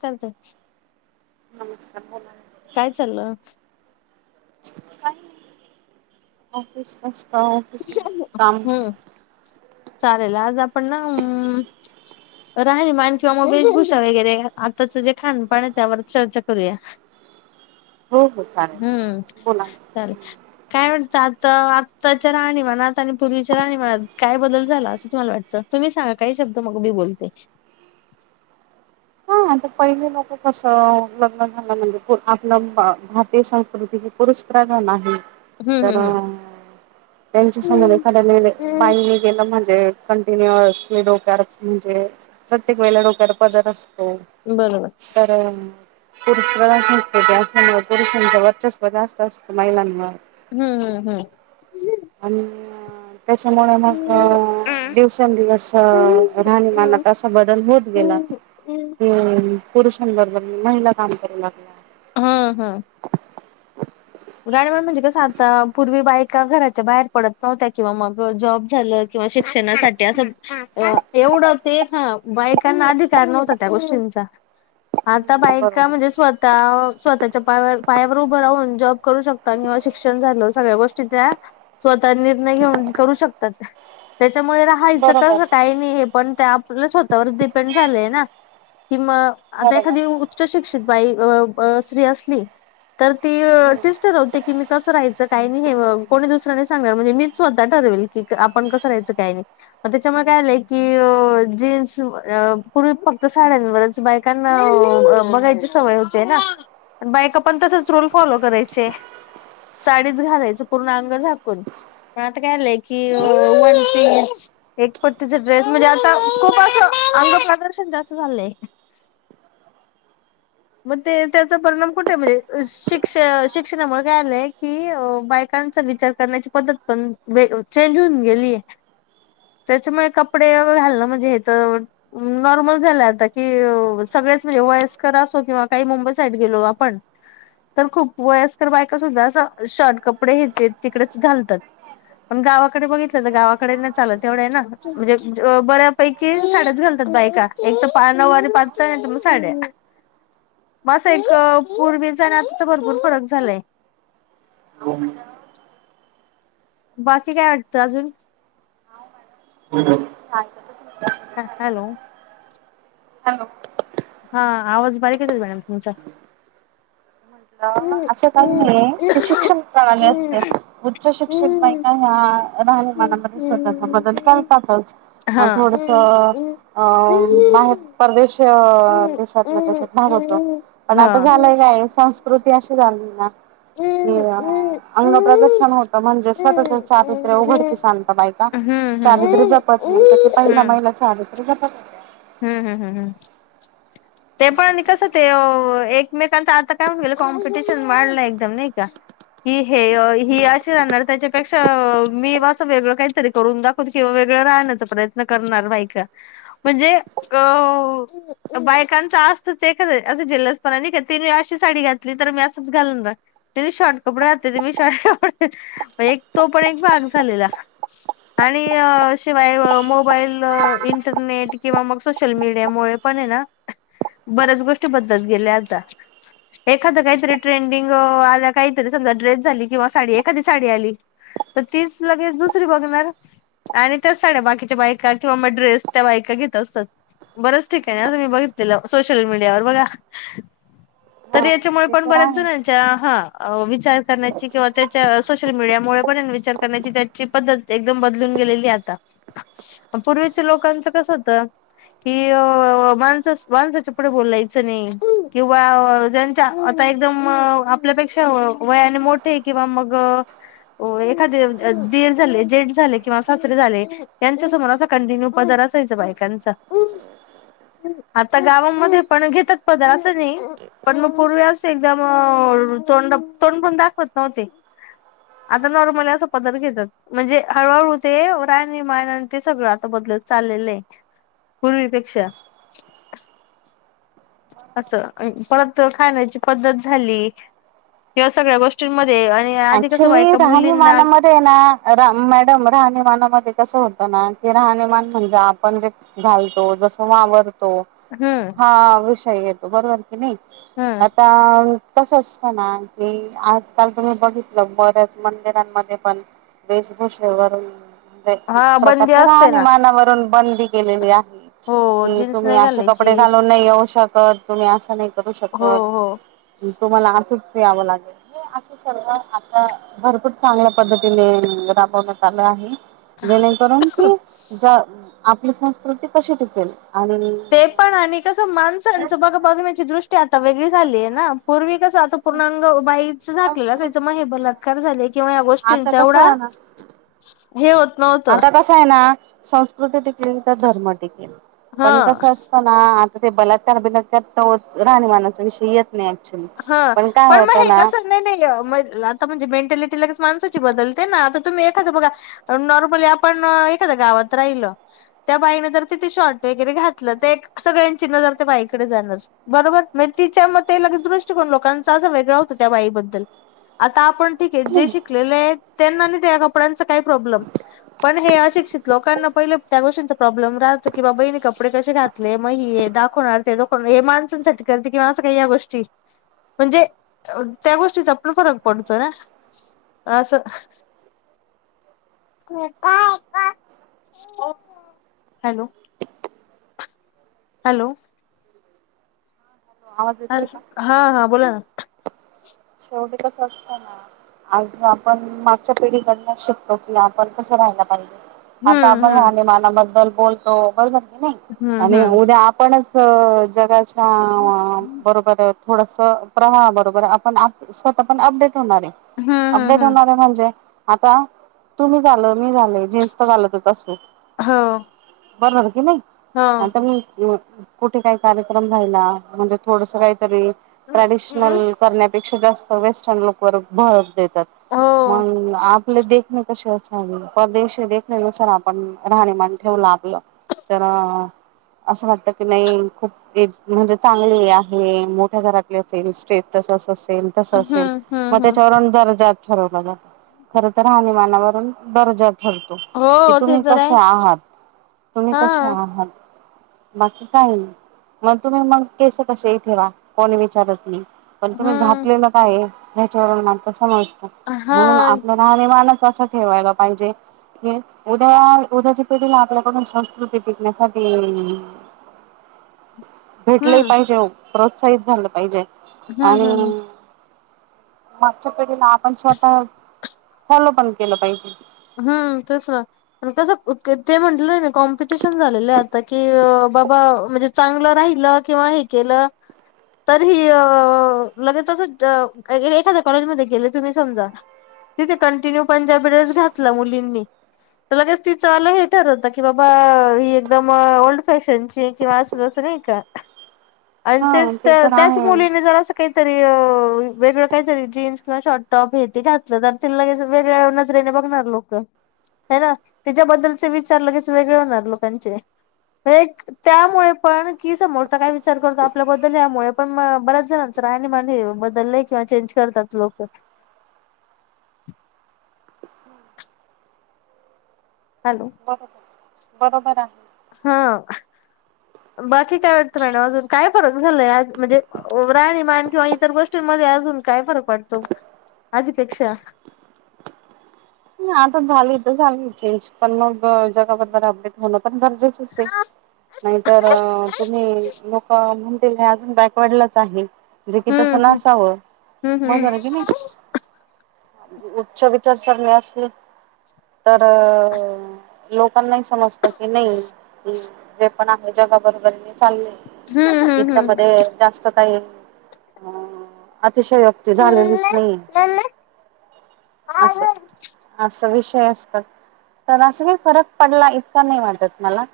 चालतंय. नमस्कार बोला ना. काय चाललं? [inaudible] काम हम् चालेल आज आपण ना राहनी मान किंवा मग बेशभूषा वगैरे आताचं जे खाणपण ये त्यावर चर्चा करूया. हो हो चालेल हम्म. बोला. हा चालेल, काय म्हणत आता आता च्या राहणी मानात आणि पूर्वीच्या राहणी मानात काय बदल झाला असं तुम्हाला वाटतं तुम्ही सांगा काही शब्द मग मी बोलते. आता पहिले लोक कस लग्न झालं म्हणजे आपलं भारतीय संस्कृती पुरुष प्रधान आहे. हम्म तर त्यांच्या समोर हम्म एखाद्या निर्णय हम्म बाई गेलं म्हणजे कंटिन्यस मी डोक्यावर म्हणजे प्रत्येक वेळेला डोक्यावर पदर अस हो. बरोबर. बरं. पुरुष प्रधान संस्कृती असल्यामुळे पुरुषांचं वर्चस्व जास्त असतं महिलांमुळ. हम्म हम्म हम्म. आणि त्याच्यामुळे मग दिवसेंदिवस हम्म राहणीमानात असा बदल होत गेला. ते पुरुषांबरोबर तर महिला काम करू लागल्या. हां.. हा.. गाडीवर म्हणजे कसं आता पूर्वी बायका घराच्या बाहेर पडत नव्हत्या किंवा मग जॉब झालं किंवा शिक्षणासाठी असं एवढं ते ह बायकांना अधिकार नव्हता त्या गोष्टींचा. आता हम्म बायका म्हणजे स्वतः स्वतःच्या पायावर -पायावर उभं राहून जॉब करू शकतात किंवा शिक्षण झालं सगळ्या गोष्टी त्या स्वतः निर्णय घेऊन करू शकतात, त्याच्यामुळे राहायचं बरोबर कसं काय नी हे पण आपलं स्वतःवर डिपेंड झालेय ना कि म आता एखादी बरोबर उच्च शिक्षित बाई अ ब स्री असली, तर ती तीच ठरवते की मी कसं राहायचं, काही नाही हे कोणी दुसर नाही सांगणार, म्हणजे मीच स्वतः ठरवेल की आपण कसं राहायचं काही नाही. मग त्याच्यामुळे काय झालंय की जीन्स पूर्वी फक्त साड्यांवरच बायकांना बघायची सवय होतीयं ना, बायका पण तसच रूल फॉलो कराय चे साडीच घालायचं पूर्ण अंग झाकून. मग आता काय आलंय की, वनपीस एक पट्टीचा ड्रेस म्हणजे आता खूप असं अंंग प्रदर्शन जास्त चाललंय. मग ते त्याचा परिणाम कुठे म्हणजे शिक्ष शिक्षणामुळे काय आलंय की बायकांचा विचार करण्याची पद्धत बदलून, चेंज होऊन गेलीयं. त्याच्यामुळे कपडे वगैरे घालणं म्हणजे हे तर नॉर्मल झालाय आता कि, सगळेच म्हणजे वयस्कर असू हो किंवा काही मुंबई साईड गेलो आपण तर खूप वयस्कर बायका सुद्धा असं शॉर्ट कपडे हे ते तिकडेच घालतात. पण गावाकडे बघितलं तर गावाकडे नाही चालत तेवढं आहे ना- म्हणजे बऱ्यापैकी साड्याच घालतात बायका एक तर नऊवारी पातळ नाही तर मग साड्या- म असं एक पूर्वीचा आणि आत्ताचा भरपूर फरक झालाय. हो बाकी काय वाटतं अजून? [unintelligible] ह हॅलो हॅलो हा आवाज बारीक येतोय मॅडम तुमचा. हा. अस काही नाहीय ते शिक्षण प्रणाली असते, उच्च शिक्षित बायका ह्या राहणीमानामध्ये स्वतःचा बदल करतातच. मग थोडसं अ बाहेर. परदेश देशात त्याच्यात भाग होतं पण हा. आता झालंय काय संस्कृती अशी झाली ना हे हम्म अ- हम्म अंग हम्म प्रदर्शन होतं म्हणजे स्वतःच हम्म चारित्र्य उघडकीस आणतं बायका- हम्म चारित्र्य जपत मग जसं पहिला महिला चारित्र्य जपत हूं.. हूं.. हूं.. हूं ते पण होत्या. आणि तस. ते एकमेकांचं आता काय होऊन गेलं कॉम्पिटिशन वाढलं एकदम नाही का, कि हे ही हम्म. अशी राहणार त्याच्या पेक्षा मी असं वेगळं काहीतरी करून दाखवते किंवा वेगळं राहण्याचा प्रयत्न करणार बायका. म्हणजे अ बायकांच असतचं एखाद असं जलसपणा नाही का तिनी अशी साडी घातली तर, मी असंच घालून रा तिने शॉर्ट कपडे राहते ते मी शॉर्ट कपडे म्हणजे [unintelligible] एक तो पण एक भाग झालेला. आणि शिवाय मोबाईल, इंटरनेट किंवा मग- सोशल मीडियामुळे पण आहे ना बऱ्याच गोष्टी बदलत गेल्या आता. एखादं काहीतरी ट्रेंडिंग आल्या काहीतरी समजा ड्रेस झाली किंवा साडी एखादी साडी आली तर तीच लगेच दुसरी बघणार आणि त्योच साड्या बाकीच्या बायका किंवा मग ड्रेस त्या बायका घेत असतात. बरच ठिकाणी आं मी बघितलेलं सोशल मीडियावर बघा. तर हा याच्यामुळे ते पण तर बऱ्याच आहेच. जणांच्या हा विचार करण्याची किंवा त्याच्या सोशल मीडियामुळे पण विचार करण्याची त्याची पद्धत एकदम बदलून गेलेली आता. आण पूर्वीच्या लोकांच कसं होत कि माणसा माणसाच्या पुढे बोलायचं नाही किंवा आता एकदम आपल्यापेक्षा वयाने मोठे किंवा मग हो एखादे दीर झाले जेट झाले किंवा सासरे झाले त्यांच्या समोर असा कंटिन्यू पदार असायचा बायकांचा. आता गावामध्ये पण घेतात पदार असं नाही. पण मग पूर्वी अस एकदा म तोंड तोंड पण दाखवत नव्हते. आता नॉर्मल असा पदावी घेतात. म्हणजे हळूहळू ते राहणी मान ते सगळं आता बदलत चाललेले. पूर्वीपेक्षा. असं, परत खाण्याची पद्धत झाली या सगळ्या गोष्टींमध्ये आणि आधी कसं ऍक्च्युली बायका मुलींना राहणीमानाम तो ना मॅडम राहणीमानामध्ये कसं होतं ना की राहणीमान म्हणजे आपण जे घालतो जस वावरतो. हम्म. हा विषय येतो बरोबर कि नाही. हम्म आता कस असत ना की आजकाल त बघितलं बऱ्याच मंदिरांमध्ये पण वेशभूषेवरून एक हा बंदी प्रकारच्या असते ना राहणीमानावरून बंदी केलेली आहे. हो कि जीन्स तुम्ही नाही असे घालायची कपडे घालून नाही येऊ शकत तुम्ही असं नाही करू हो शकत. हो तुम्हाला असच यावं लागेल. आता भरपूर चांगल्या पद्धतीने राबवण्यात आलं आहे. जेणेकरून की ज आपली संस्कृती कशी टिकेल आणि ते पण आणि कसं माणसांचं बघ बघण्याची दृष्टी आता वेगळी झाली आहे ना पूर्वी कसं आता पूर्णांग बाईच झाकलेलं असायचं मग हे बलात्कार झाले किंवा या आता गोष्टींचा कसं एवढा आहे ना हे होत नव्हतं. तो ना संस्कृती टिकेल का धर्म टिकेल पण हा कस अस तो ना आता ते बलात्कार-बीलात्कार तवा राहणीमानाचा विषय येत नाही. हा पण काय होत मग हे ना कसं नाही नाही आता म्हणजे मेंटॅलिटी लगेच माणसाची बदलते ना आता तुम्ही एखादं बघा नॉर्मली आपण एखाद्या गावात राहिल. त्या बाईनें जर तिथे शॉर्ट वगैरे घातलं तर सगळ्यांचि नजर त्या बाईकडे जाणार. बरोबर म तिच्या मते लगे दृ दृष्टिकोन लोकांचा असा वेगळा होतो त्या बाई बद्दल. आता आपण ठीक आहे जे शिक लेले आहे त्यांना नाही त्या कपड्यांचा काही प्रॉब्लेम. पण हे अशिक्षित लोकांना पहिले त्या गोष्टींचा प्रॉब्लेम राहतो, की बाबा हिने कपडे कसे घात नाही मग ही हे दाखवणार ते दाखवणार. हे माणसांसाठी करते, किंवा असं काही या सगळ्या गोष्टी. म्हणजे त्या गोष्टीचा पण फरक पडतो ना. आसं [unintelligible] हॅलो हॅलो आवाज येतोय का? हॅलो. हा, हा बोला ना. शेवटी कस असताना आज आपण मागच्या पिढीकडन शिकतो की, आपण कसं राहायला पाहिजे. आता हम्म आपण हम्म राहणेमानाबद्दल बोलतो, बरोबर की नाही? हम्म आणि हम्म उद्या आपणच क जगाच्या बरोबर, थोडसं प्रवाहा बरोबर आपण स्वतः पण अपडेट होणारे, हम्म हम्म अपडेट हम्म होणारे म्हणजे आता तुम्ही झालं, मी झाल, जीन्स तर घालतच असू. हो बरोबर की नाही? हो [unintelligible] मी कुठे काही कार्यक्रमला राहिला, म्हणजे थोडस काहीतरी ट्रॅडिशनल करण्यात ते जास्त वेस्टन लूकवर भर देतात. हो मग आपले दे कशी असावी. परदेश देखण्यानुसार आपण राहणीमान ठेवलं आपलं तर, असं वाटत की नाही, खूप एक म्हणजे चांगले आहे, मोठ्या घरातले असेल, स्टेटस अस तस हम्म असेल. मग हम्म हम्म त्याच्यावरुण दर्जा ठरवला जातो. खर तर राहणीमानावरून दर्जा ठरतो. की हो ते तुम्ही तर कसे आहे आहात? तुम्ही हा कसे आहात? बाकी काही नाही. मग तुम्ही मग केस कशेही ठेवा, कोणी विचारत नाही. पण तुम्ही हम्म घातलेलं काय? त्याच्यावरून मात्र समाज [unintelligible] हा म्हणून आपलं राहणीमाणच असं ठेवायला पाहिजे की उद्या, उद्याची पिढीनं आपल्याकडून संस्कृती टिकण्यासाठी [inaudible] भेटलं हम्म पाहिजे ओ प्रोत्साहित झालं पाहिजे. हम्म हम्म आणि मागच्यापिढीला आपण स्वतः, फॉलो पण केलं पाहिजे. हा तसं. कसं ते म्हंटलं ना, कॉम्पिटिशन झालेलं आहे आता की, बाबा म्हणजे चांगलं राहिलं किंवा हे केलं तरी ह अ लगेच असं, एखाद्या कॉलेजमध्ये गेले तुम्ही समजा तिथे कंटिन्यू पंजाबी ड्रेस घातला मुलींनी तर लगेच तीचं वाल हे ठरवता की, बाबा ही एकदम ओल्ड फॅशनची आहे. किंवा असं जसं नाही का. आणि हा तेच ते तर त्याच आहे मुलीने जर असं काहीतरी वेगळं काहीतरी जीन्स किंवा शॉर्टटॉप हे ते घातलं, तर तिला लगेच वेगळ्या नजरेने बघणार. लोकं हे ना. तेच्याबद्दलचे विचार लगेच वेगळे होउन जातात लोकांचे. एक त्यामुळे पण की समोरचा काय विचार करतो आपल्याबद्दल? यामुळे पण बऱ्याच जण राहणीमान हे बदलंय किंवा चेंज करतात लोक. हॅलो बर [inaudible] बरोबर आहे. हा. बाकी काय वाटतं मॅडम? अजून काय फरक झालाय आज? म्हणजे राहणीमान किंवा इतर गोष्टींमध्ये अजून काय फरक वाटतो? आधीपेक्षा हा आता झाली तर झाली चेंज पण मग जगाबद्दल अपडेट होणं पण गरजेचंच आहे. नाहीतर तुम्ही लोकं म्हणतील हे अजून बॅकवर्डलाच आहे. जे कि हम्म तसं नसावं हम्म मग हम्म आहे कि नाही. उच्च विचार सगळ्यात अस! ली तर अ लोकांना समजतं की नाही जे पण आहे जगाबरोबर मी चालले हम्म हम्म तिच्यामध्ये जास्त! सकाळी, अतिशय योक्ती झालेलीच नाहीेये हम्म असं? हम्म असं विषय असतात तर अस काही फरक पडला इतका नाही वाटत मला.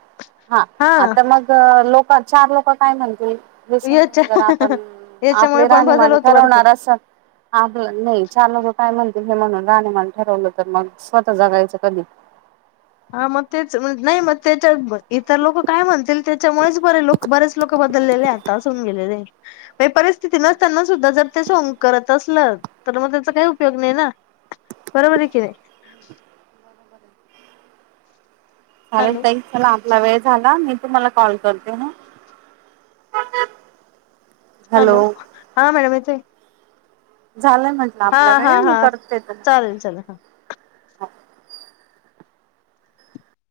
हा, आता मग लोकं चार लोकं काय म्हणतील. सून याच्या जर आपण याच्यामुळे आपली पण बदल राहणीमान होतो भरपूर ठरवणार अस. आपलं नाही चार लोक काय म्हणतील हे म्हणून राहणीमान ठरवलं तर मग स्वतः जगायचं कधी? हा मग तेच म नाही मग त्याच्यात, इतर लोकं काय म्हणतील त्याच्यामुळेच बरे लोक बरेच लोक बदललेले आहे आता असं हून गेलेले आहे. ते परिस्थिती नसताना सुद्धा जर ते सोंग करत असलं? तर मग त्याचा काही उपयोग नाही ना, बरोबर आहे की नाही. चालेल हॅलो ताई चला आपला वेळ झाला मी तुम्हाला कॉल करते हां. हॅलो हा मॅडम येतय. झालंय म्हंटलं आपला हा वेळ मी हा करते पुन्हा? चालेल चालेल हा